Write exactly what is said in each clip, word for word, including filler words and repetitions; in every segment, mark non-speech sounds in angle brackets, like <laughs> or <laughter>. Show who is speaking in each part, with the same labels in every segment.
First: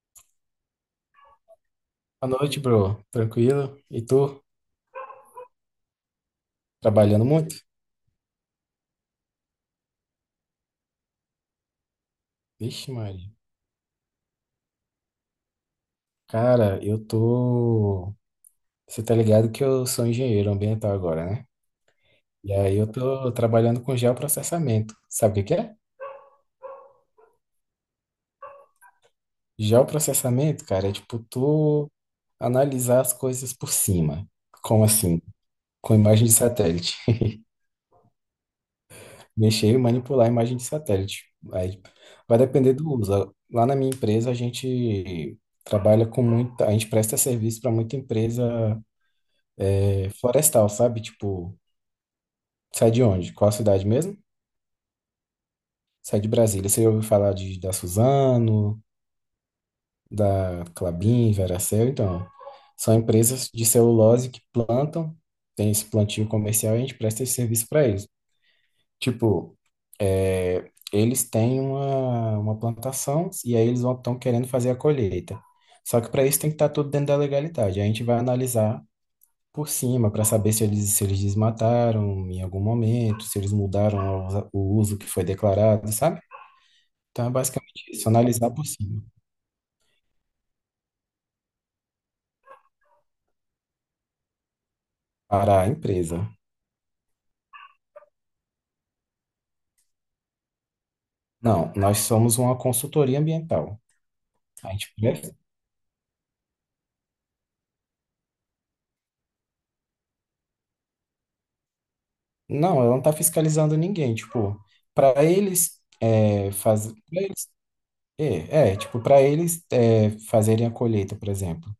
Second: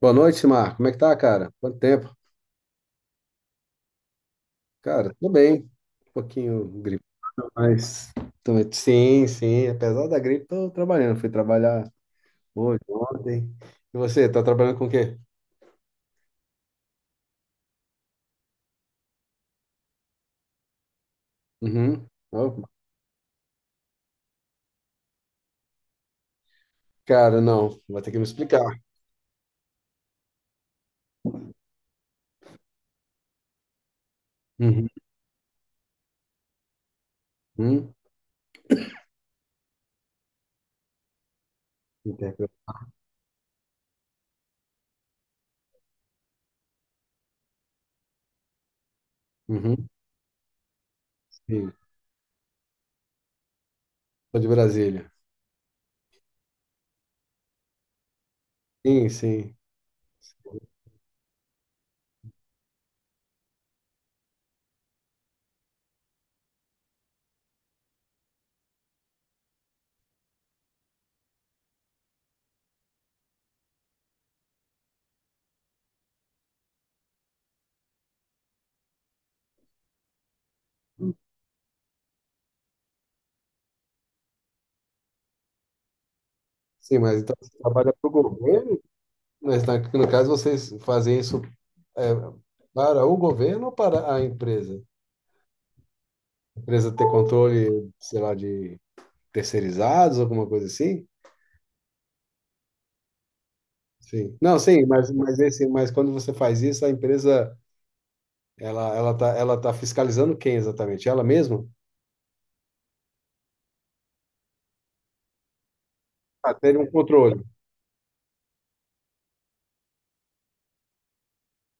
Speaker 1: Boa noite, Marco. Como é que tá, cara? Quanto tempo?
Speaker 2: Boa noite, bro. Tranquilo? E tu?
Speaker 1: Cara, tudo bem. Um pouquinho gripado,
Speaker 2: Trabalhando muito?
Speaker 1: mas... tô- Sim, sim. Apesar da gripe, tô trabalhando. Fui trabalhar hoje,
Speaker 2: Vixe, Maria.
Speaker 1: ontem. E você, tá trabalhando com o quê?
Speaker 2: Cara, eu tô. Você tá ligado que eu sou engenheiro ambiental agora, né?
Speaker 1: Uhum.
Speaker 2: E
Speaker 1: Oh,
Speaker 2: aí eu tô trabalhando com geoprocessamento. Sabe o que que é?
Speaker 1: cara, não. Vai ter que me explicar.
Speaker 2: Geoprocessamento, cara, é tipo tu analisar as coisas por cima. Como
Speaker 1: Uhum.
Speaker 2: assim? Com imagem de satélite.
Speaker 1: Uhum.
Speaker 2: <laughs> Mexer e manipular a imagem de satélite. Aí vai
Speaker 1: Interpre-
Speaker 2: depender do uso. Lá na minha empresa, a gente trabalha com muita. A gente presta serviço para muita empresa.
Speaker 1: Uhum.
Speaker 2: É florestal, sabe? Tipo,
Speaker 1: Sim.
Speaker 2: sai de onde? Qual a cidade mesmo?
Speaker 1: Sou de Brasília.
Speaker 2: Sai de Brasília. Você ouviu falar de, da Suzano,
Speaker 1: Sim, sim.
Speaker 2: da Klabin, Veracel? Então, são empresas de celulose que plantam, tem esse plantio comercial e a gente presta esse serviço para eles. Tipo, é, eles têm uma, uma plantação e aí eles estão querendo fazer a colheita. Só que para isso tem que estar tudo dentro da legalidade. A gente vai analisar por cima para saber se eles, se eles desmataram em algum momento, se eles mudaram a o uso que foi declarado, sabe?
Speaker 1: Sim, mas
Speaker 2: Então é
Speaker 1: então você
Speaker 2: basicamente
Speaker 1: trabalha para
Speaker 2: isso,
Speaker 1: o
Speaker 2: analisar por
Speaker 1: governo?
Speaker 2: cima
Speaker 1: Mas na- no caso, vocês fazem isso é, para o governo ou para a empresa?
Speaker 2: para a empresa.
Speaker 1: Empresa ter controle, sei lá, de terceirizados, alguma coisa assim?
Speaker 2: Não, nós somos uma consultoria ambiental.
Speaker 1: Sim. Não,
Speaker 2: A
Speaker 1: sim,
Speaker 2: gente
Speaker 1: mas,
Speaker 2: pref-
Speaker 1: mas, esse, mas quando você faz isso, a empresa, ela, ela tá, ela tá fiscalizando quem exatamente? Ela mesma?
Speaker 2: não, ela não está fiscalizando ninguém. Tipo, para eles é,
Speaker 1: Ah, ter um
Speaker 2: fazer,
Speaker 1: controle.
Speaker 2: é, é, tipo, para eles é, fazerem a colheita, por exemplo.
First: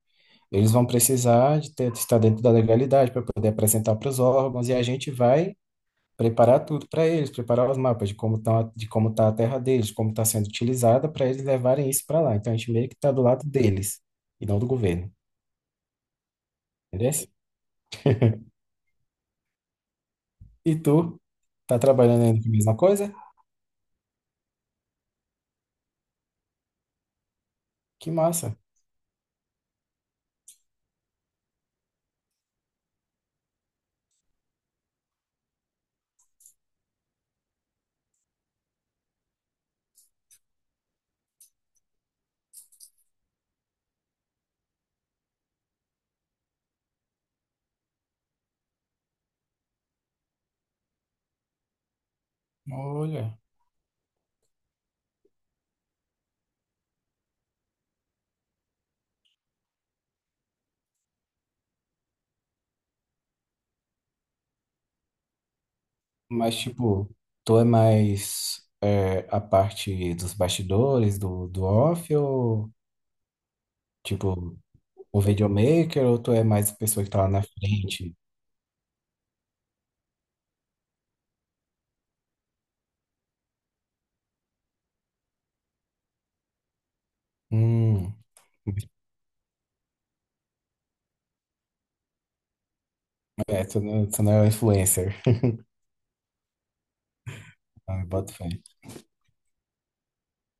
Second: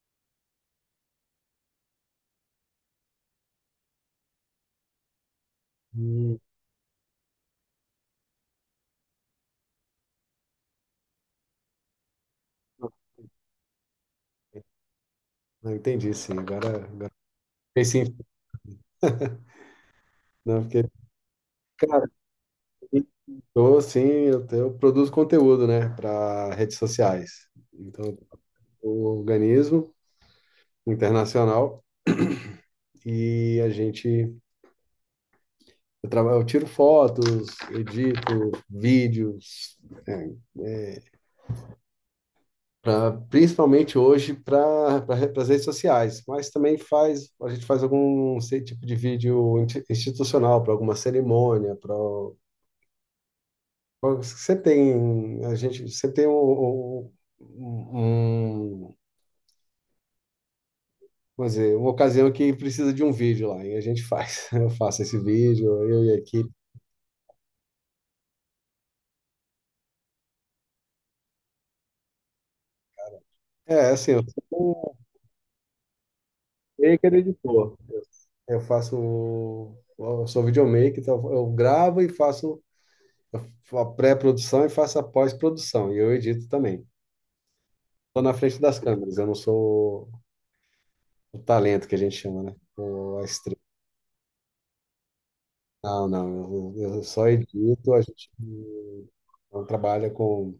Speaker 2: Eles vão precisar de ter, estar dentro da legalidade para poder apresentar para os órgãos e a gente vai
Speaker 1: Hum,
Speaker 2: preparar tudo para eles, preparar os mapas de como tá, de como tá a terra deles, como está sendo utilizada, para eles levarem isso para lá. Então a gente meio que está do lado deles e não do governo,
Speaker 1: não entendi, sim. Agora, agora
Speaker 2: entendeu?
Speaker 1: fiquei sim, não,
Speaker 2: E
Speaker 1: porque,
Speaker 2: tu tá
Speaker 1: cara,
Speaker 2: trabalhando ainda com a mesma coisa?
Speaker 1: eu, sim, eu, te- eu produzo conteúdo, né, para redes sociais.
Speaker 2: Que
Speaker 1: Então,
Speaker 2: massa!
Speaker 1: eu organizo internacional e a gente eu trabalho, eu tiro fotos, edito vídeos, é, pra- principalmente hoje para pra, as redes sociais, mas também faz, a gente faz algum sei, tipo de vídeo inti- institucional para alguma cerimônia, para
Speaker 2: Olha,
Speaker 1: sempre tem a gente sempre tem um, um, um- vamos dizer, uma ocasião que precisa de um vídeo lá e a gente faz. <laughs> Eu faço esse vídeo, eu e a equipe.
Speaker 2: mas tipo, tu é mais é, a parte dos bastidores, do, do off, ou
Speaker 1: É, assim, eu
Speaker 2: tipo,
Speaker 1: sou um
Speaker 2: o videomaker, ou tu é mais a pessoa que
Speaker 1: maker
Speaker 2: tá lá na
Speaker 1: editor. Eu
Speaker 2: frente?
Speaker 1: Eu faço, eu sou videomaker, então eu gravo e faço a pré-produção e faço a pós-produção, e eu edito também.
Speaker 2: Hum,
Speaker 1: Estou na frente das câmeras, eu não sou o talento que a gente chama, né? O, a estrela.
Speaker 2: é, tu não, tu não é o influencer.
Speaker 1: Não, não, eu, eu só edito, a
Speaker 2: Ah,
Speaker 1: gente
Speaker 2: bota fé.
Speaker 1: não trabalha com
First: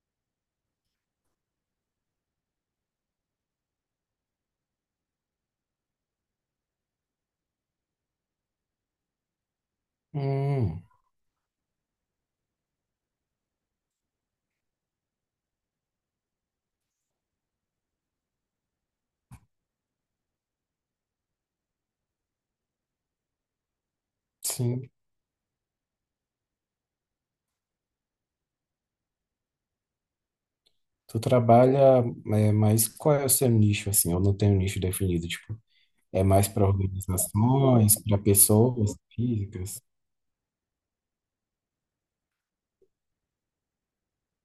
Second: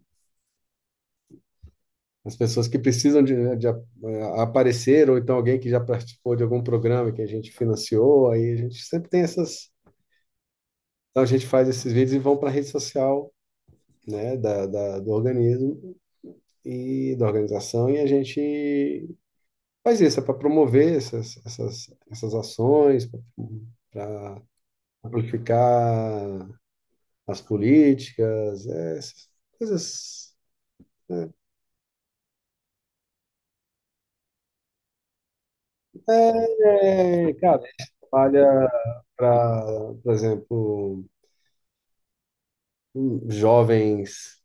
Speaker 1: as pessoas que precisam de, de a- aparecer, ou então alguém que já participou de algum programa que a gente financiou, aí a gente sempre tem essas.
Speaker 2: Hum.
Speaker 1: Então a gente faz esses vídeos e vão para a rede social, né, da, da- do organismo e da organização, e a gente faz isso, é para promover essas, essas, essas ações, para
Speaker 2: Sim.
Speaker 1: amplificar as políticas, é, essas coisas.
Speaker 2: Tu trabalha, é, mas qual é o seu nicho, assim? Eu não tenho um nicho definido. Tipo, é mais para
Speaker 1: É, é, cara, a gente
Speaker 2: organizações, para
Speaker 1: trabalha
Speaker 2: pessoas
Speaker 1: para,
Speaker 2: físicas?
Speaker 1: por exemplo, jovens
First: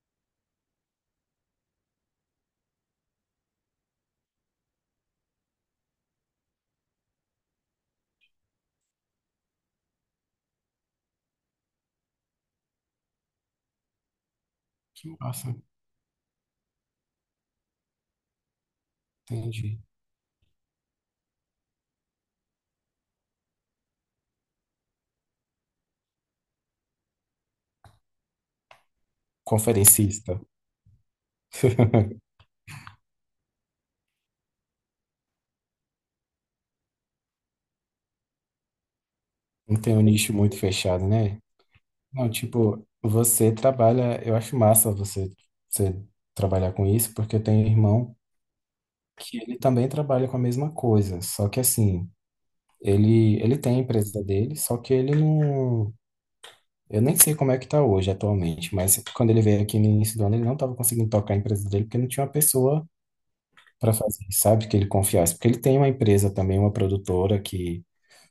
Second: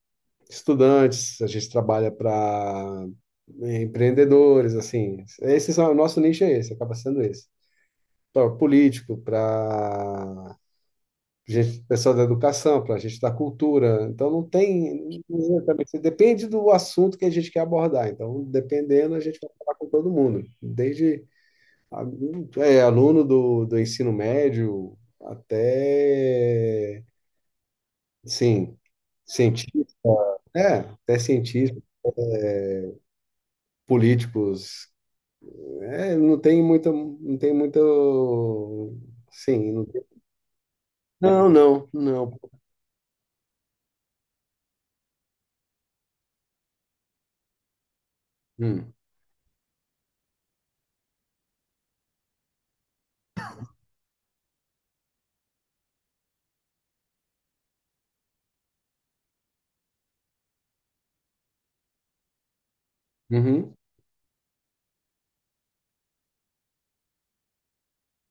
Speaker 1: estudantes, a gente trabalha para empreendedores, assim, esse é o nosso nicho é esse, acaba sendo esse. Para político, para gente, pessoal da educação, para gente da cultura. Então não tem
Speaker 2: Nossa,
Speaker 1: exatamente, depende do assunto que a gente quer abordar. Então, dependendo, a gente vai falar
Speaker 2: entendi.
Speaker 1: com todo mundo, desde a- é, aluno do, do ensino médio até sim, cientista,
Speaker 2: Conferencista.
Speaker 1: é, até cientista,
Speaker 2: <laughs>
Speaker 1: políticos. É, não tem muita, não tem muito, sim,
Speaker 2: Não
Speaker 1: não
Speaker 2: tem um
Speaker 1: tem-
Speaker 2: nicho muito fechado, né?
Speaker 1: Não, não,
Speaker 2: Não,
Speaker 1: não.
Speaker 2: tipo, você trabalha, eu acho massa você, você trabalhar com isso, porque eu tenho um irmão
Speaker 1: Hum.
Speaker 2: que ele também trabalha com a mesma coisa. Só que assim, ele, ele tem a empresa dele, só que ele não. Eu nem sei como é que tá hoje atualmente, mas quando ele veio aqui no início do ano, ele não estava conseguindo tocar a empresa dele porque não tinha uma pessoa
Speaker 1: Uhum.
Speaker 2: para fazer, sabe, que ele confiasse. Porque ele tem uma empresa também, uma produtora que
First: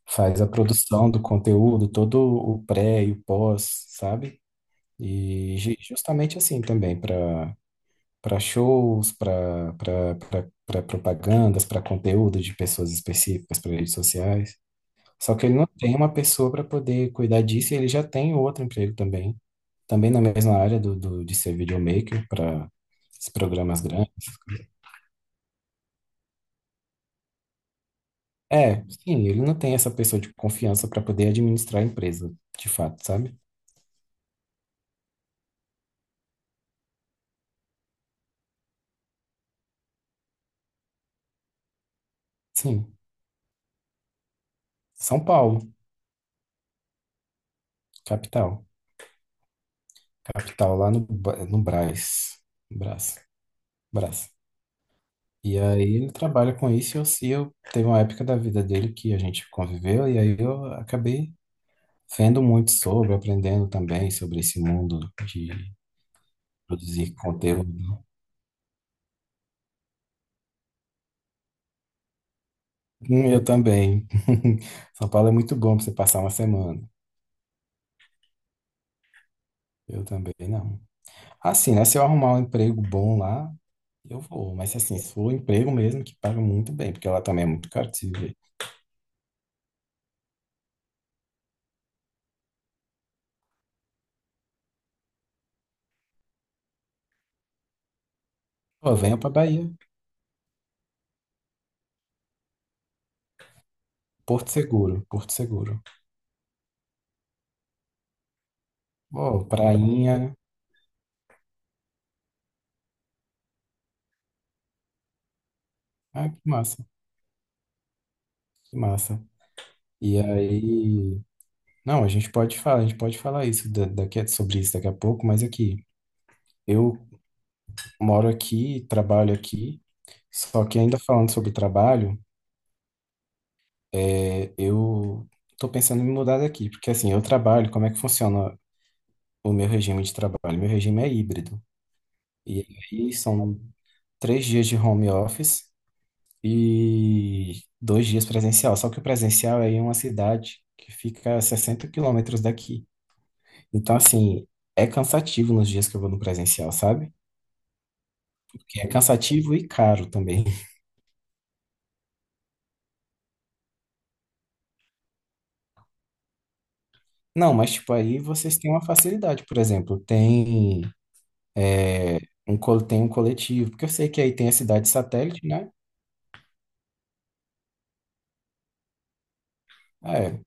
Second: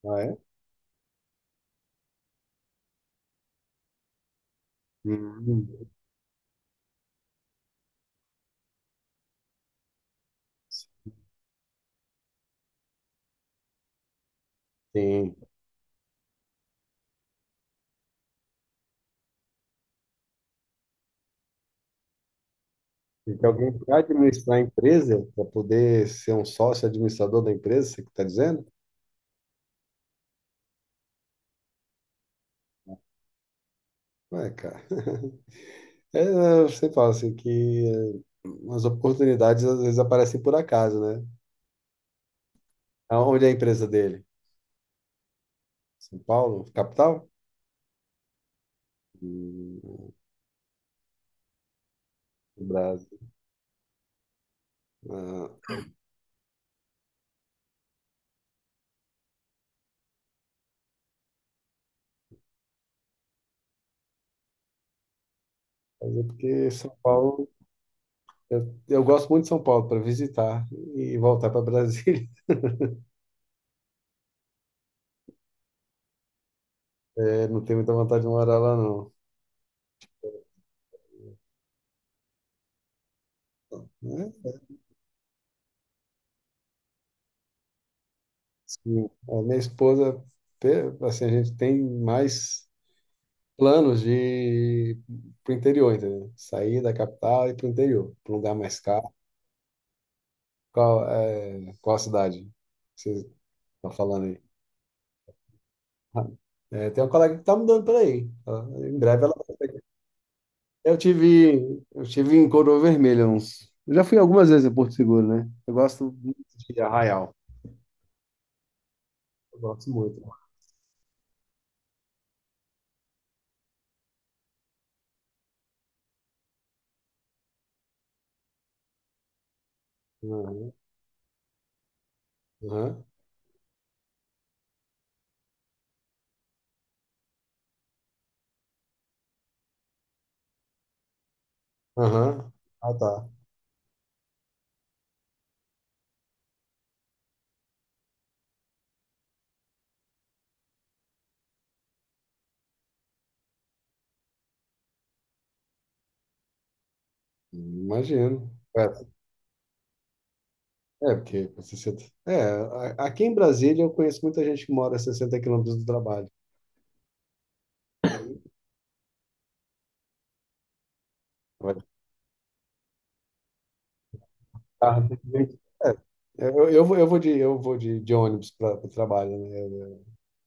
Speaker 1: Ah, é?
Speaker 2: faz a produção do conteúdo, todo o pré e o pós, sabe? E
Speaker 1: Hum,
Speaker 2: ju- justamente assim também, para para shows, para para propagandas, para conteúdo de pessoas específicas, para redes sociais. Só
Speaker 1: sim.
Speaker 2: que ele não tem uma pessoa para poder cuidar disso e ele já tem outro emprego também, também na mesma área do, do- de ser videomaker para esses
Speaker 1: Tem que alguém
Speaker 2: programas
Speaker 1: para
Speaker 2: grandes.
Speaker 1: administrar a empresa, para poder ser um sócio administrador da empresa, você que está dizendo?
Speaker 2: É, sim, ele não tem essa pessoa de confiança para poder administrar a empresa, de fato, sabe?
Speaker 1: Ué, cara. <laughs> É, eu sempre falo assim que eh, as oportunidades às vezes aparecem por acaso, né?
Speaker 2: Sim,
Speaker 1: Onde é a empresa dele?
Speaker 2: São Paulo,
Speaker 1: São Paulo, capital?
Speaker 2: capital.
Speaker 1: Hum,
Speaker 2: Capital lá no, Ba- no Brás.
Speaker 1: no Brasil.
Speaker 2: Brás, Brás.
Speaker 1: Ah,
Speaker 2: E aí ele trabalha com isso e eu, se eu teve uma época da vida dele que a gente conviveu e aí eu acabei vendo muito sobre, aprendendo também sobre esse mundo de
Speaker 1: mas é porque São
Speaker 2: produzir
Speaker 1: Paulo,
Speaker 2: conteúdo.
Speaker 1: eu, eu gosto muito de São Paulo para visitar e voltar para Brasília. <laughs>
Speaker 2: Hum, Eu também. <laughs> São Paulo é muito bom para você passar uma semana.
Speaker 1: Eh, não tenho muita vontade de morar lá, não.
Speaker 2: Eu também não. Assim, né? Se eu arrumar um emprego bom lá, eu
Speaker 1: É,
Speaker 2: vou. Mas assim, se for um emprego mesmo que paga muito bem, porque lá também é muito caro de se viver.
Speaker 1: sim, a minha esposa, pe- assim, a gente tem mais planos de ir pro interior, entendeu? Sair da capital e ir pro interior, pro lugar mais
Speaker 2: Pô,
Speaker 1: caro.
Speaker 2: venha pra Bahia.
Speaker 1: Qual, é, qual a cidade que vocês estão falando aí?
Speaker 2: Porto Seguro, Porto Seguro.
Speaker 1: Ah, é, tem uma colega que tá mudando por aí. Ela- Em breve ela...
Speaker 2: Pô, prainha.
Speaker 1: Eu tive, eu tive em Coroa Vermelha uns... Eu já fui algumas vezes em Porto Seguro, né? Eu gosto
Speaker 2: Ah,
Speaker 1: muito
Speaker 2: que
Speaker 1: de
Speaker 2: massa,
Speaker 1: Arraial.
Speaker 2: que massa.
Speaker 1: Eu gosto
Speaker 2: E
Speaker 1: muito.
Speaker 2: aí. Não, a gente pode falar, a gente pode falar isso da- daqui, sobre isso daqui a pouco, mas aqui. Eu moro aqui, trabalho aqui. Só
Speaker 1: Aham,
Speaker 2: que ainda falando sobre trabalho.
Speaker 1: aham,
Speaker 2: É, eu tô pensando em me mudar daqui, porque assim, eu trabalho, como é que funciona o meu regime de trabalho? Meu regime é híbrido.
Speaker 1: aham.
Speaker 2: E
Speaker 1: Ah,
Speaker 2: aí
Speaker 1: tá.
Speaker 2: são três dias de home office e dois dias presencial. Só que o presencial é em uma cidade que fica a sessenta quilômetros daqui. Então, assim, é cansativo nos dias que eu vou no presencial, sabe?
Speaker 1: Imagino.
Speaker 2: Porque é cansativo e caro também.
Speaker 1: É, porque com sessenta. É, a- aqui em Brasília eu conheço muita gente que mora a sessenta quilômetros do trabalho.
Speaker 2: Não, mas tipo, aí vocês têm uma facilidade, por exemplo, tem.
Speaker 1: Vai de
Speaker 2: É, um, col- tem um coletivo, porque eu sei que aí tem a cidade
Speaker 1: carro, tem que
Speaker 2: satélite,
Speaker 1: ver.
Speaker 2: né?
Speaker 1: Eu, eu, vou- eu vou de, eu vou de, de ônibus para o trabalho, né?
Speaker 2: É,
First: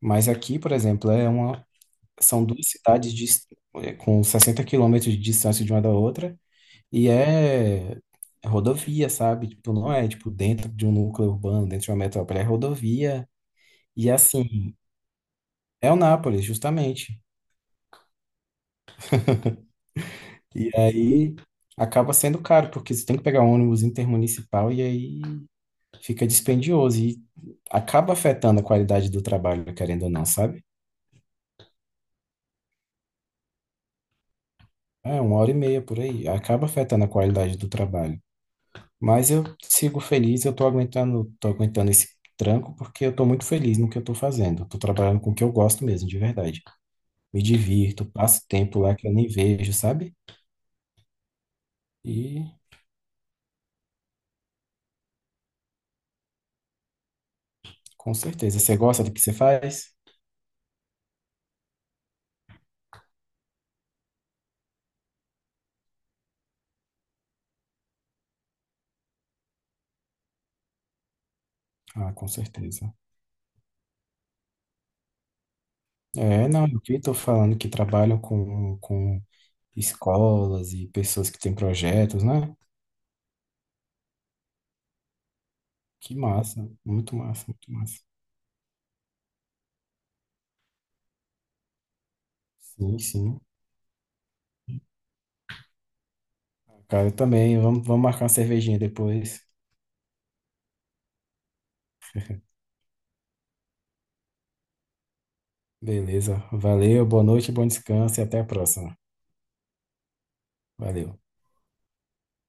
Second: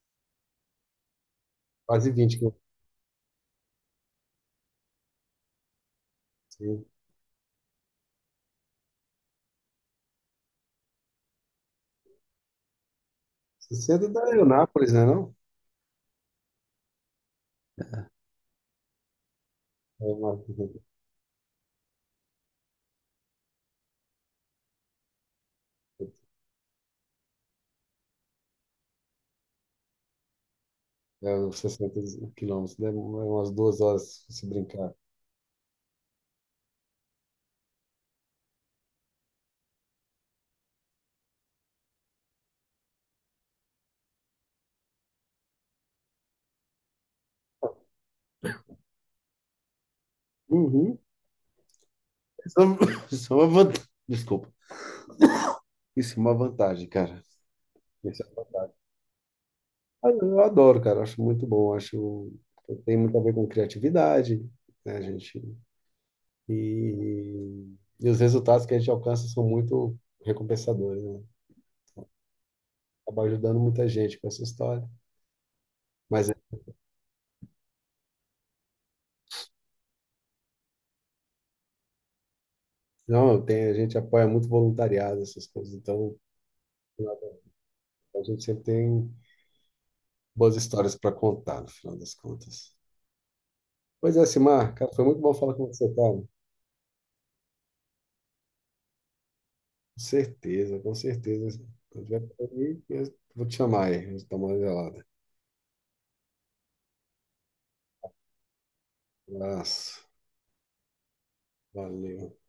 Speaker 2: mas aqui, por exemplo, é uma,
Speaker 1: Quase vinte.
Speaker 2: são
Speaker 1: quilômetros.
Speaker 2: duas cidades dis- é, com sessenta quilômetros de distância de uma da outra,
Speaker 1: Assim.
Speaker 2: e é é rodovia, sabe? Tipo, não é tipo dentro de um núcleo urbano, dentro de uma metrópole, é rodovia,
Speaker 1: sessenta
Speaker 2: e
Speaker 1: da
Speaker 2: assim,
Speaker 1: Leonápolis, né, não?
Speaker 2: é o Nápoles, justamente.
Speaker 1: É, uma,
Speaker 2: E aí acaba sendo caro, porque você tem que pegar um ônibus intermunicipal, e aí fica dispendioso e acaba afetando a qualidade do trabalho, querendo ou não, sabe?
Speaker 1: é uns sessenta quilômetros, né? Umas duas horas se brincar.
Speaker 2: É uma hora e meia por aí, acaba afetando a qualidade do trabalho. Mas eu sigo feliz, eu tô aguentando, tô aguentando esse tranco porque eu tô muito feliz no que eu tô fazendo. Eu tô trabalhando com o que eu gosto mesmo, de verdade. Me divirto, passo tempo lá que eu nem vejo, sabe?
Speaker 1: Uhum.
Speaker 2: E
Speaker 1: Isso é uma <laughs> isso é uma vantagem. Desculpa. Isso é uma vantagem, cara.
Speaker 2: com
Speaker 1: Isso é uma
Speaker 2: certeza,
Speaker 1: vantagem.
Speaker 2: você gosta do que você faz?
Speaker 1: Ah, eu adoro, cara. Acho muito bom. Acho que tem muito a ver com criatividade, né, gente? E, e os resultados que a gente alcança são muito recompensadores, né?
Speaker 2: Ah, com certeza.
Speaker 1: Acaba ajudando muita gente com essa história. Mas
Speaker 2: É, não, eu que tô falando que trabalham com, com escolas e pessoas que têm projetos, né?
Speaker 1: não, tem, a gente apoia muito voluntariado, essas coisas.
Speaker 2: Que
Speaker 1: Então,
Speaker 2: massa, muito massa, muito massa.
Speaker 1: a gente sempre tem boas histórias para contar, no final das contas.
Speaker 2: Sim, sim.
Speaker 1: Pois é, Simar, cara, foi muito bom falar com você, cara. Com
Speaker 2: Cara, eu também. Vamos, vamos marcar uma cervejinha depois.
Speaker 1: certeza, com certeza. Quando tiver por aí, eu vou te chamar aí, a gente toma uma gelada.
Speaker 2: Beleza. Valeu, boa noite, bom descanso e até a próxima.
Speaker 1: Abraço,
Speaker 2: Valeu.
Speaker 1: valeu.